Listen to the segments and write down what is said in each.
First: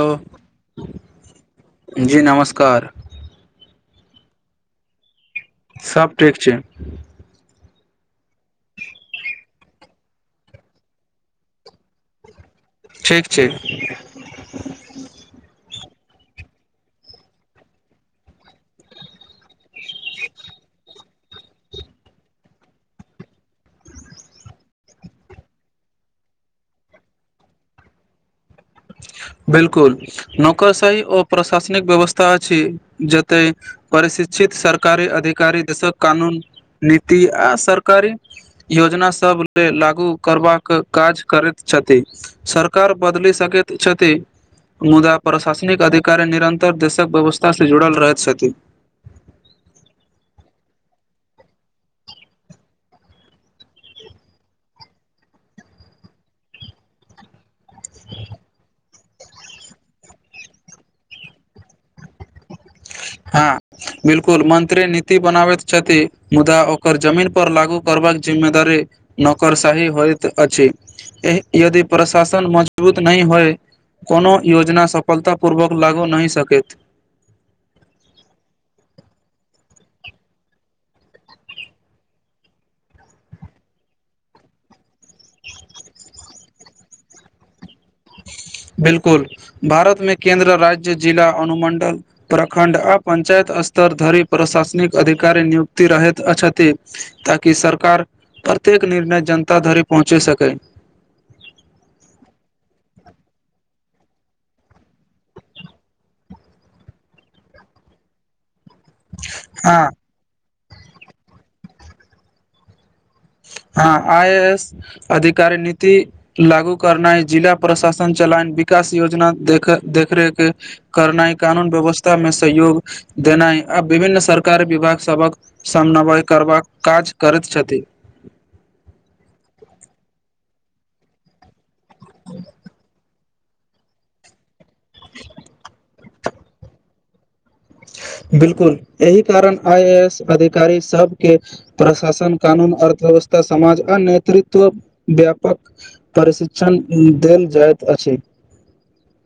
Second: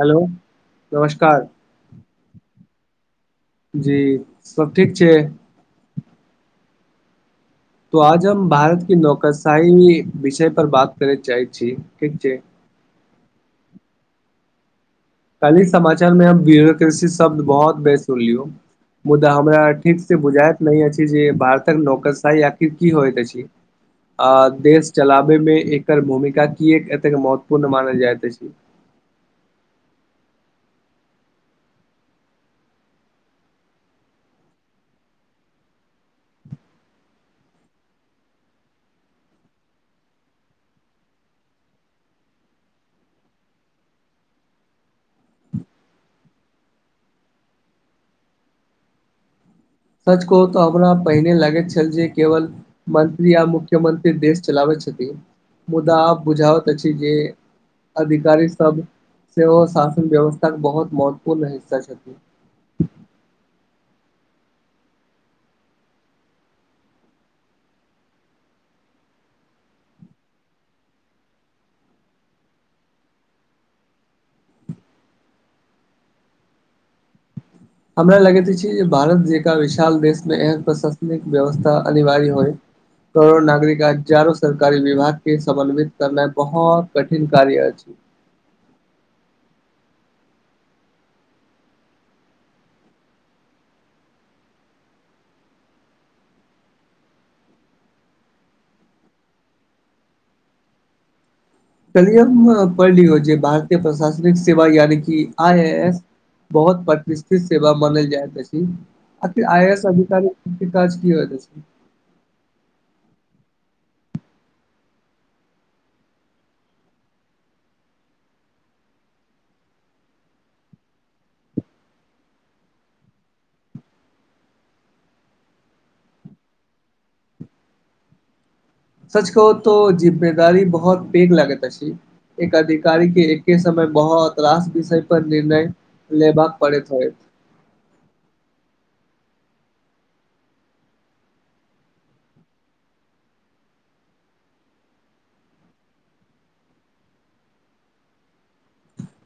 hello नमस्कार जी नमस्कार जी सब ठीक छै सब ठिक छै तो आज हम भारत की नौकर शाही में विषय पर बात करे चाहे छी ठीक छै ठीक छै कालहि समाचार में हम ब्यरोक्रेसी शब्द बहुत बे सुनलियो मुदा हमरा ठीक से बुझाइत नहि अछि जे भारत कऽ नौकर शाहीआखिर की होइत अछि अऽ देश चलाबै में एकर भूमिका कए एतेक महत्वपूर्ण मानल जाइत अछि बिल्कुल नौकर साही ओ प्रशासनिक व्यवस्था अछी जतेक परि शिक्षित सरकारी अधिकारी दशक कानून नीति आ सरकारी योजना सब लेल लागू करबाक काज करैत छथी सरकार बदले संकेत छती मुदा प्रशासनिक अधिकारी निरन्तर देशक व्यवस्था से जुड़ल रहैत छथि सच कहु तऽ हमरा पहिने लागैत छल जे केवल मंत्री आ मुख्य मंत्री देश चलाबै छथि मुदा आब बुझावैत अछि जे अधिकारी सब सेहो शासन व्यवस्था के बहुत महत्वपूर्ण हिस्सा छथि हाँ बिल्कुल मंत्री नीति बनाबैत छथि मुदा ओकर जमीन पर लागू करबक जिम्मेदारी नौकर साही होइत अछि यदि प्रशासन मजबूत नहि होए कोनो योजना सफलता पूर्वक लागू नहि सकैत हमरा लगैत अछि जे भारत जेका विशाल देश में एहन प्रशासनिक व्यवस्था अनिवार्य होई करोड़ो नागरिक हजारो सरकारी विभाग के समन्वित करनै बहुत कठिन कार्य अछी बिल्कुल भारत में केन्द्र राज्य जिला अनुमंडल प्रखंड आ पंचायत स्तर धरी प्रशासनिक अधिकारी नियुक्तति रहे अछती ताकि सरकार प्रत्येक निर्णय जनता धरिे पहुँचे सकै कलियम पढ़लिऔ जे भारतीय प्रशासनिक सेवा यानि कि आई ए एस बहुत प्रतिष्ठित सेवा मानल जाइत अछि अते आइ ए हँ एस अधिकारी काज की होइत जा हाँ आइ ए एस अधिकारी नीति लागू करनाइ जिला प्रशासन चलान विकास योजना देख देख रेख करनाई कानून व्यवस्था में सहयोग देनाई आ विभिन्न सरकार विभाग सबक समन्वय करबाक काज करैत छथि सच कहू तो जिब गाड़ी बहुत पेघ लगैत अछि एक अधिकारी के एके समय बहुत रास विषय पर निर्णय लेबाक पड़ेैत होय बिल्कुल एहि कारण आइ ए एस अधिकारी सब के प्रशासन कानून अर्थव्यवस्था समाज आ नेतृत्व व्यापक प्रशिक्षण देल जाइत अछी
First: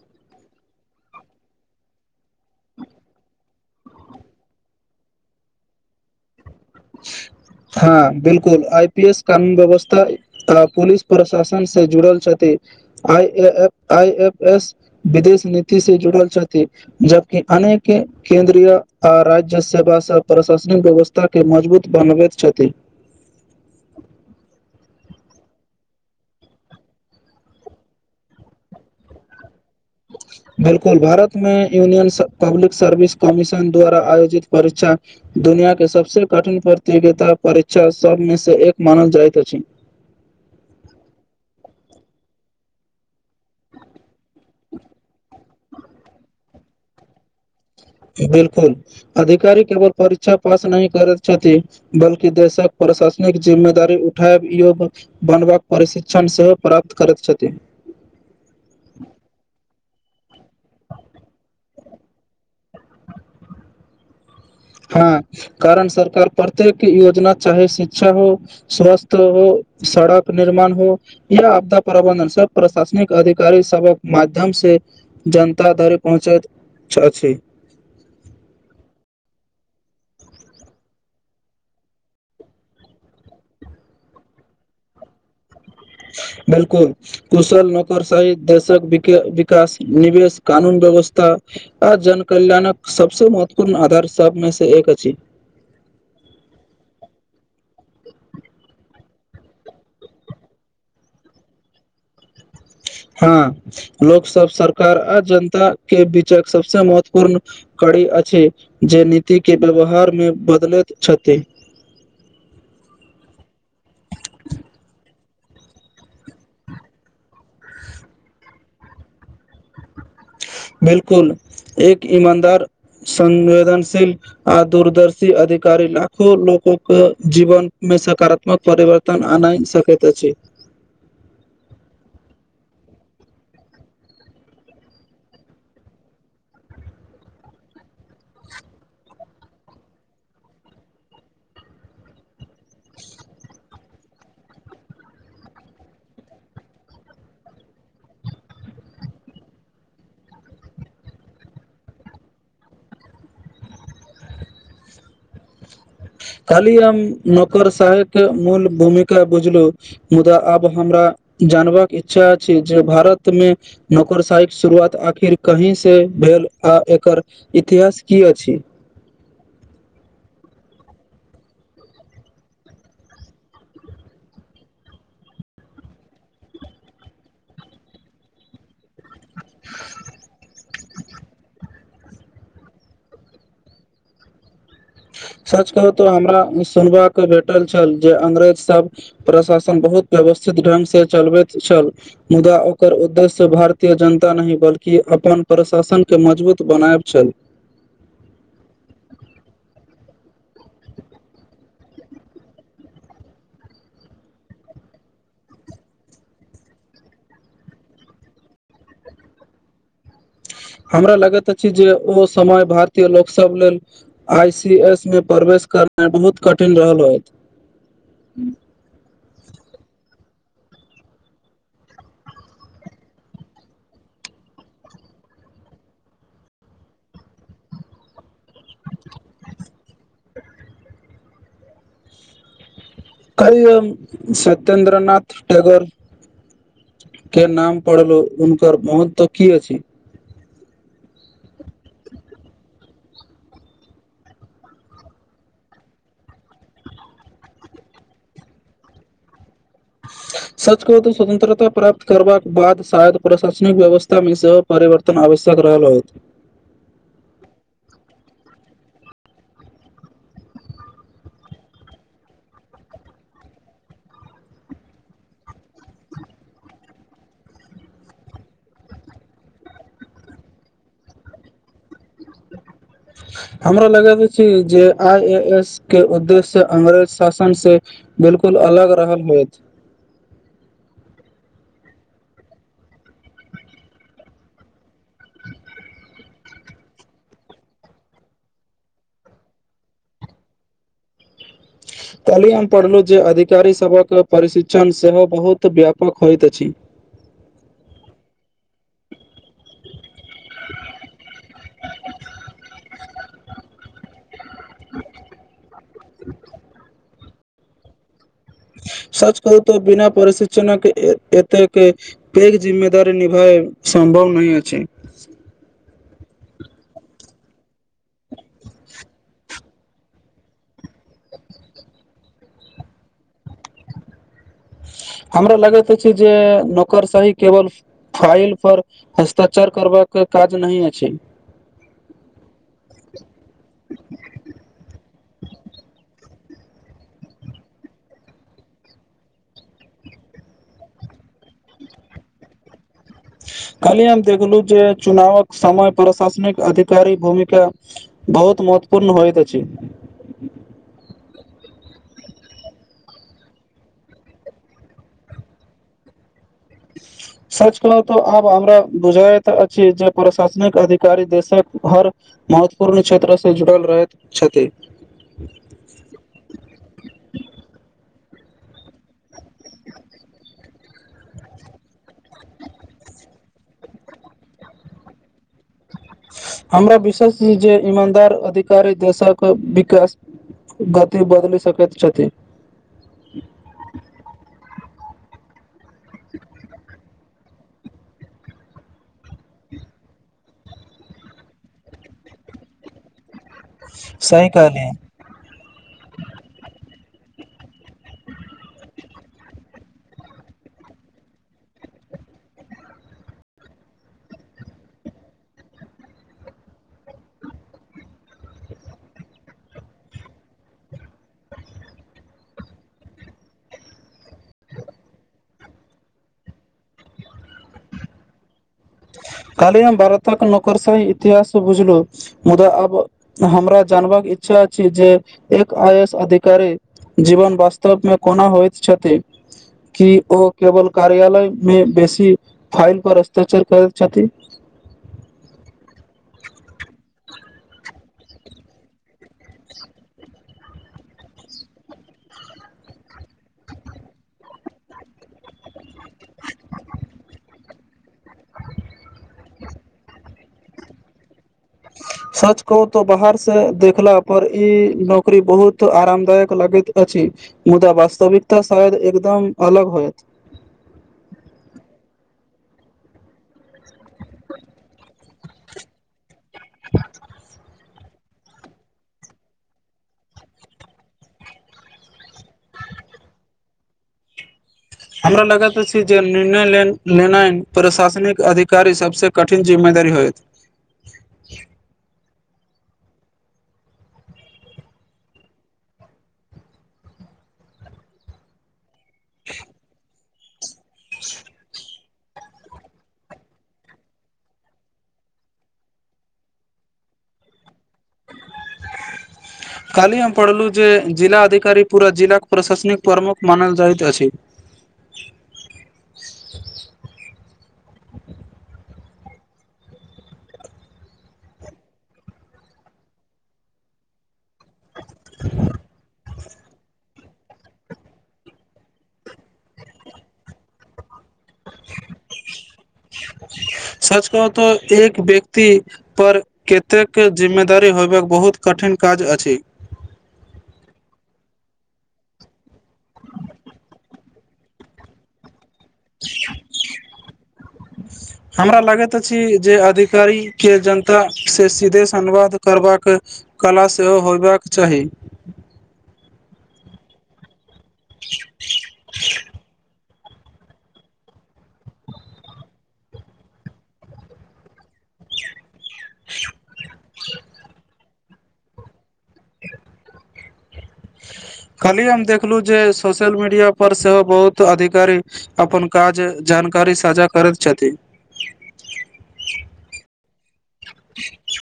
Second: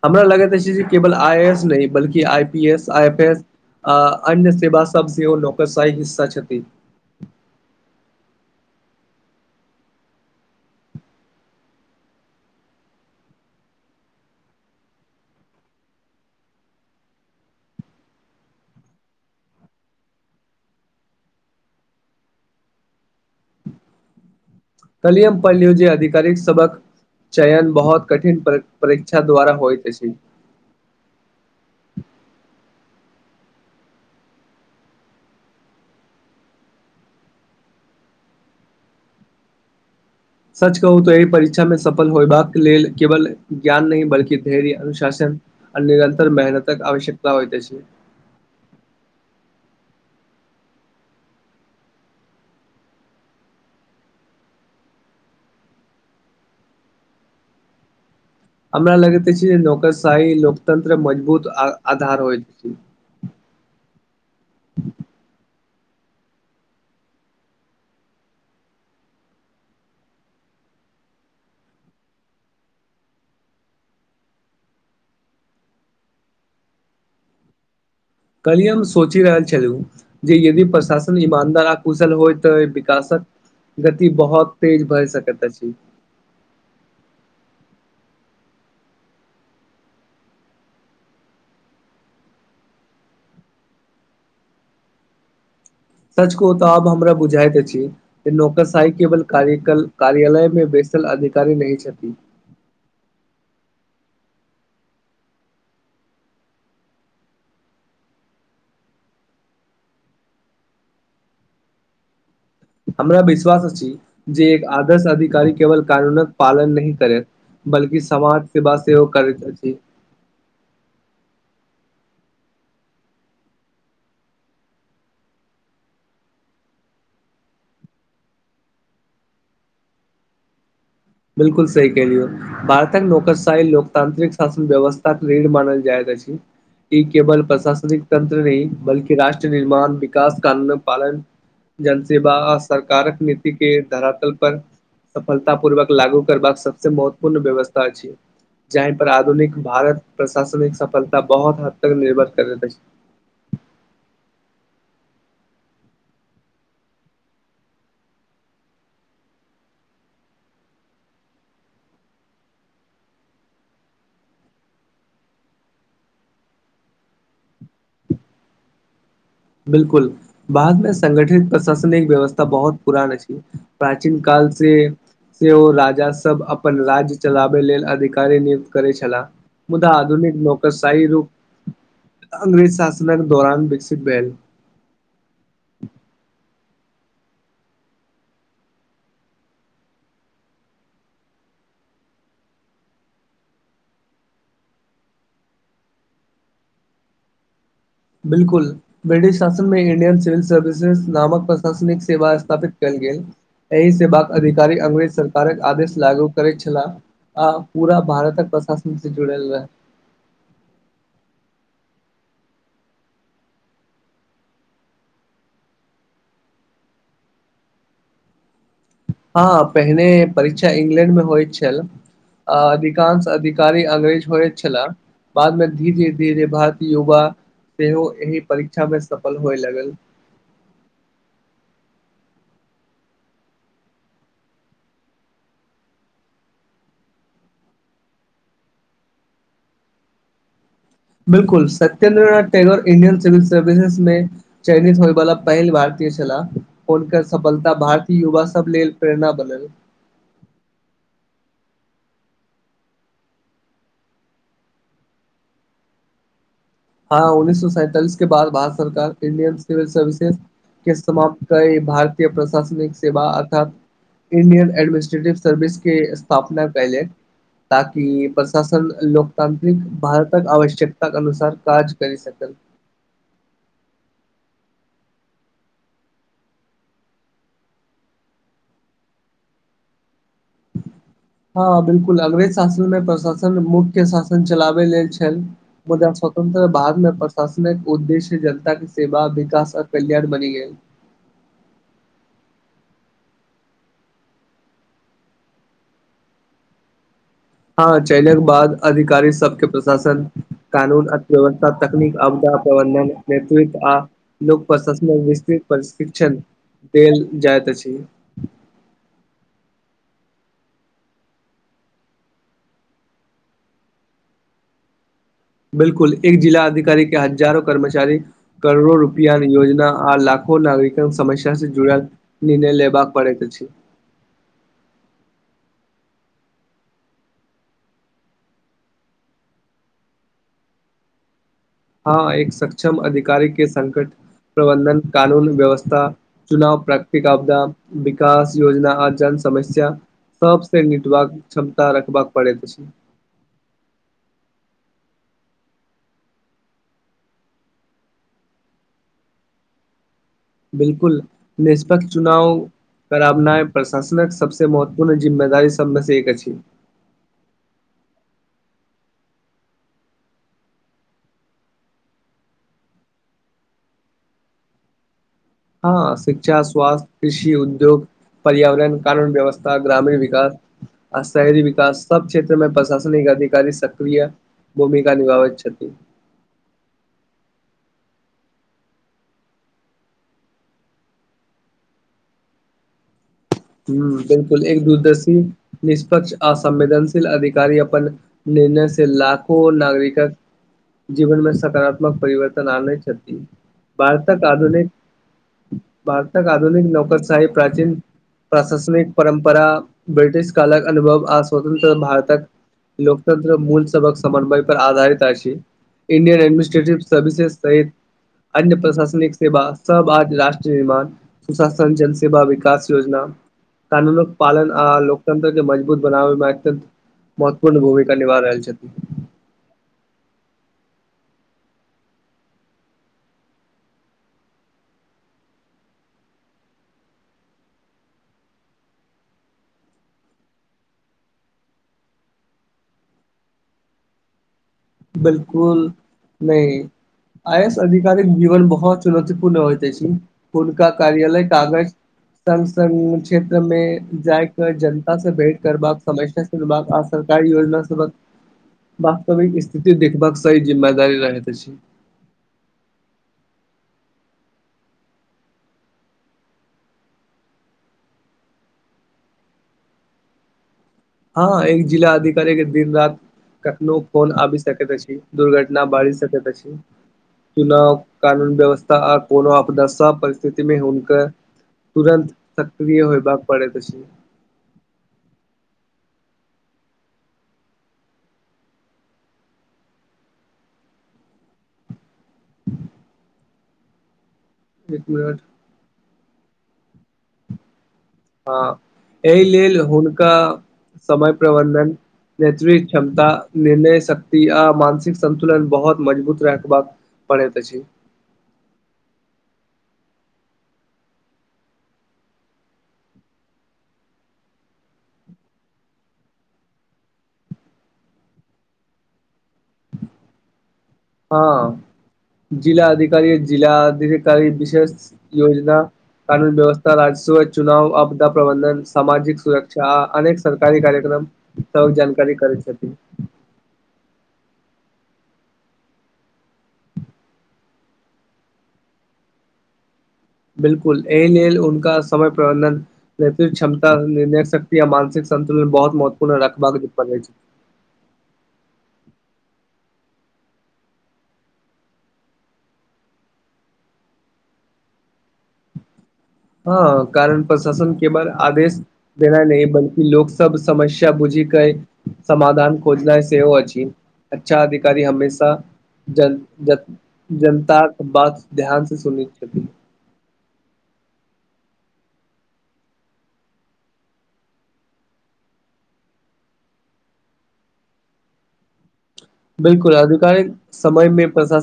हमरा लगैत अछी केवल आई ए एस नहि बल्कि I P S I F S आ अन्य सेवा सब जे नौकरशाहीट हिस्सा छथिन हाँ बिल्कुल आई पी एस कानून व्यवस्था आ पुलिस प्रशासन से जुड़ल छथि आ I A I F S विदेश नीति से जुड़ल छथिन जबकी अनेक केंन्द्रीय आ राज्य सेवा स प्रशासनिक व्यवस्था के मजबूत बनबैत छथि कल्हि पढ़लीओ जे आधिकारिक सबक चयन बहुत कठिन पर परीक्षा द्वारा होईत अछी बिल्कुल भारत में यूनियन पब्लिक सर्विस कमीशन द्वारा आयोजित परीक्षा दुनिया के सबसे कठिन प्रतियोगिता परीक्षा सब में से एक मानल जाइत अछि सच कहू तऽ एहि परीक्षा मे सफल होयबाक लेल केवल ज्ञान नहि बल्कि धैर्य अनुशासन आ निरंतर मेहनतक आवश्यकता होइत अछि बिल्कुल अधिकारी केवल परीक्षा पास नहि करैत छथि बल्कि देशक प्रशासनिक जिम्मेदारी उठाय योग बनबाक परशिक्षण सेहो प्राप्त करैत छथिन हमरा लगिते अछि जे नौकरशाही लोकतंत्र मजबूत आधार होइत हँ कारण सरकार प्रत्येक योजना चाहे शिक्षा हो स्वस्थ हो सड़क निर्माण हो य आपदा प्रबंधन सब प्रशासनिक अधिकारी सबक माध्यम से जनता धरि पहुँचैत अछि कहलिय हम सोचि रहल छलहु जे यदि प्रशासन ईमानदार आकुशल होय तऽ विकासक गति बहुत तेज भए सकैत अछि बिल्कुल कुशल नौकर शाही देशक विके विकास निवेश कानून व्यवस्था आ जन कल्याणक सब से महत्वपूर्ण आधार सब में से एक अछि सच कहु तऽ आब हमरा बुझाइत अछि नौकर शाही केवल कार्यकल कार्यालय मे वैसल अधिकारी नहि छथिती हँ लोक सब सरकार आ जनता के बीचक सबसे महत्वपूर्ण करी अछि जे नीति के व्यवहार मे बदलैत छथि हमरा विश्वास अछि जे एक आदर्श अधिकारी केवल कानून क पालन नहि करैत बल्कि समाज सेवा सेहो करैत अछि बिल्कुल एक ईमानदार संवेदनशील आ दूरदर्शी अधिकारी लाखो लोको के जीवन मे सकारात्म परिवर्तन आनय सकैत अछि बिल्कुल सही कहलियौ भारतक नौकरशाही लोकतांत्रिक शासन व्यवस्थााक रीढ़ मानल जायत अछि ई केवल प्रशासनिक तंत्र नहि बल्कि राष्ट्र निर्माण विकास कानून पालन जन सेेवा आ सरकारक नीति के धरातल पर सफलता पूर्वक लागू करबाक सबसे महत्वपूर्ण व्यवस्था अछि जह पर आधुनिक भारत प्रशासनिक सफलता बहुत हद तक निर्भर करैत अछि खाली हम नौकर सहायक मूल भूमिका बुझलू मुदा आब हमरा जानबाक इच्छा अछि जे भारत मे नौकरशाही के शुरुआत आखिर कहीं से भेल आ एकर इतिहास की अछि बिल्कुल बादमे संगठित प्रशासनिक व्यवस्था बहुत पुरान अछि प्राचीन काल से सेहो राजासभ अपन राज्य चलाबै लेल अधिकारी नियुक्त करैत छलाह मुदा आधुनिक नौकरशाही रूप अंग्रेज शासनक दौरान विकसित भेल सच कहू तो हमरा सुनबा भेटल छल जे अंग्रेज सब प्रशासन बहुत व्यवस्थित दंग से चलबैत छल मुदा ओकर उद्देश्य भारतीय जनता नहि बल्कि अपन प्रशासन के मजबूत बनायब छल बिल्कुल ब्रिटिश शासन मे इंडियन सिविल सर्विसेज नामक प्रशासनिक सेवा स्थापित कयल गेल एहि सेवाक अधिकारी अंग्रेज सरकारक आदेश लागू करैत छलाह आ पूरा भारतक प्रशासन से जुड़ल रहै हमरा लगैत अछि जे ओ समय भारतीय लोकसभ लेल आइ सी एस मे प्रवेश करनाई बहुत कठिन रहल होत हँ पहिने परीक्षा इंग्लैंड मे होयत छल अ अधिकांश अधिकारी अंग्रेज होयत छला बादमे धीरे धीरे भारतीय युवा सेहो एहि परीक्षा मे सफल होय लगल [unintelligible] सत्येन्द्रनाथ टेगोर के नाम पढ़लहु हुनकर महत्व की अछि बिल्कुल Satyendranath Tagore Indian civil services मे चयनित होइ बला पहिल भारतीय छला हुनकर सफलता भारतीय युवा सब लेल प्रेरणा बनल सचकहु तऽ स्वतंत्रता प्राप्त करबाक बाद शायद प्रशासनिक व्यवस्थामे सब परिवर्तन आवश्यक रहल होयत हँ उन्नीस सौ सैंतालिस के बाद भारत सरकार इंडियन सिविल सर्विसेस के समाप्त कई भारतीय प्रशासनिक सेवा अर्थात इंडियन एडमनिस्ट्रेटिव सर्विस के स्थापना कैले ताकि प्रशासन लोकतांत्रिक भारतक आवश्यकता के अनुसार काज करै सकल हमरा लगैत छै जे आई ए एस के उद्देश्य से अंग्रेज शासन से बिल्कुल अलग रहल होएत हँ बिल्कुल अंग्रेज शासनमे प्रशासन मुख्य शासन चलाबै लेल छल मुदा स्वतंत्र भारत मे प्रशासनिक उद्देश्य जनता के सेवा विकास आ कल्याण बनी गेल कल्हि हम पढ़लहुँ जे अधिकारीसभक प्रशिक्षण सेहो बहुत व्यापक होयत अछि हँ चलने के बाद अधिकारी सबके प्रशासन कानून अर्थव्यवस्था तकनीक आपदा प्रबंधन नेतृत्व आ लोक प्रशासन मे विस्तृत प्रशिक्षण देल जाइत अछि सच कहू तऽ बिना पशिक्षनक एत एतके फेर जिम्ममेदारी निभाय सम्भव नहि अछि बिल्कुल एक जिला अधिकारी के हजारो कर्मचारी करोड़ो रुपया योजना आ लाखो नागरिक समस्या से जुड़ल निर्णय लेबाक पड़ैत अछि हमरा लगैत छै जे नौकर सही केवल फाईल पर हस्ताक्षर करबाक काज नहि अछि हँ एक सक्षम अधिकारी के संकट प्रबन्धन कानून व्यवस्था चुनाव प्रकृित आपदा विकास योजना आ जन समस्या सबसँ मिथिलाक क्षमता रखबाक पड़ैत अछि कलहि हम देखलहु जे चुनावक समय प्रशासनिक अधिकारी भूमिका बहुत महत्वपूर्ण होयत अछि बिल्कुल निष्पक्ष चुनाव करबना प्रशासन सबसँ महत्वपूर्ण जिम्मेदारी सबमे से एक अछि सच कहलहु तऽ आब हमरा बुझायत अछि जे प्रशासनिक अधिकारी देशक हर महत्वपूर्ण क्षेत्र से जुड़ल रहैत छथि हँ शिक्षा स्वास्थ्य कृषि उद्योग पर्यावरण कानून व्यवस्था ग्रामीण विकास आ शहरी विकास सब क्षेत्रमे प्रशासनिक अधिकारी सक्रिय भूमिका निभाबै छथि हमरा विशेष जे ईमानदार अधिकारी देशक विकास गति बदलि सकैत छथि ह बिल्कुल एक दूरदर्शी निष्पक्ष आ संवेदनशील अधिकारी अपन निर्णय से लाखो नागरिकक जीवनमे सकारात्मक परिवर्तन आने छथि भारतक सही आधुनिक कहलियै भारतक आधुनिक नौकरशाही प्राचीन प्रशासनिक परम्परा ब्रिटिश कालक अनुभव आ स्वतन्त्र भारतक लोकतंत्र मूल सबक समन्वय पर आधारित अछि इंडियन एडमिनिस्ट्रेटिव सर्विसेस सहित अन्य प्रशासनिक सेवा सब आज राष्ट्र निर्माण सुशासन जल सेवा विकास योजना कानूनक पालन आ लोकतंत्र के मजबूत बनाबै मे अत्यन्त मत्वपूर्ण भूमिका निभा रहल छैथ काली हम बारतक नौकरशाही इतिहास बुझलौ मुदा अब हमरा जानबाक इच्छा अछि जे एक आइ ए एस अधिकारी जीवन वास्तवमे कोना होइत छथि कि ओ केवल कार्यालय मे बेसी फाइल पर अस्ताक्षर करैत छथि बिलकुल नहि आयस आधिकारिक जीवन बहुत चुनौतीपूर्ण होइत अछी हुनका कार्यालय कागज सस क्षेत्र मे जायाक जनता से भेंट करबाक सम ब आ सरकारी योजना सभक वास्तविक इस स्थिति देखबाक सही जिम्मेदारी रहैत अछि सच कहू त बाहर से देखला पर ई नौकरी बहुत आरामदायक लगैत मुदा वास्तविकता शायद एकदम अलग होयत हँ एक जिला अधिकारी के दिन रात कखनो फोन आबि सकैत अछि दुर्घटना बाजि सकैत अछि चुनाव कानून व्यवस्था आ कोनो आपद परिस्थिति मे हुनकर तुरन्त सक्रीय होइबाक पड़ैत अछी हमरा लगैत अछि जे निर्णये लेन लेनाइ प्रशासनिक अधिकारी सबसे कठिन जिम्मेदारी होएत एक मिनट हँ एहि लेल हुनका समय प्रबन्धन नेट्री क्षमता निर्णय शक्ति आ मानसिक संन्तुलन बहुत मजबूत रखबाक परैत अछी काली हम पढ़लु जे जिला अधिकारी पूरा जिलाके प्रशासनिक प्रमुख मानल जाइत अछि हँ जिला अधिकारी जिला अधिकारी विशेष योजना कानून व्यवस्था राजस चुनाव आपदा प्रबंधन सामाजिक सुरक्षा आ अनेक सरकारी कार्यक्रम सब जानकारी करै छथि सच कहु तऽ एक व्यक्ति पर कतेक जिम्मेदारी होयबाक बहुत कठिन काज अछि बिलकुल एहि लेल उनका समय प्रबंधन न क्षमता निर्णेक शक्ति आ मानसिक संन्तुलन बहुत महत्वपूर्ण रखबाक पड़ै छै [inaudible] हमरा लागैत अछी जे अधिकारी के जनता से सीधे से अनुवाद करबाक कला सेहो होयबाक चाही हँ कारण प्रशासन केवल आदेश देना नहि बल्कि लोक सब समस्या बुझी के समाधान खोजनाइ सेहो अछि अच्छा अधिकारी हमेशा जल जन जनता बातक ध्यान से सुनै छथि कार्बी हम देखलहुँ जे सोशल मीडिय पर सेहो बहुत अधिकारी अपन काज जानकारी साझा करैत छथिन बिलकुल आधिकारिक समय मे प्रशासन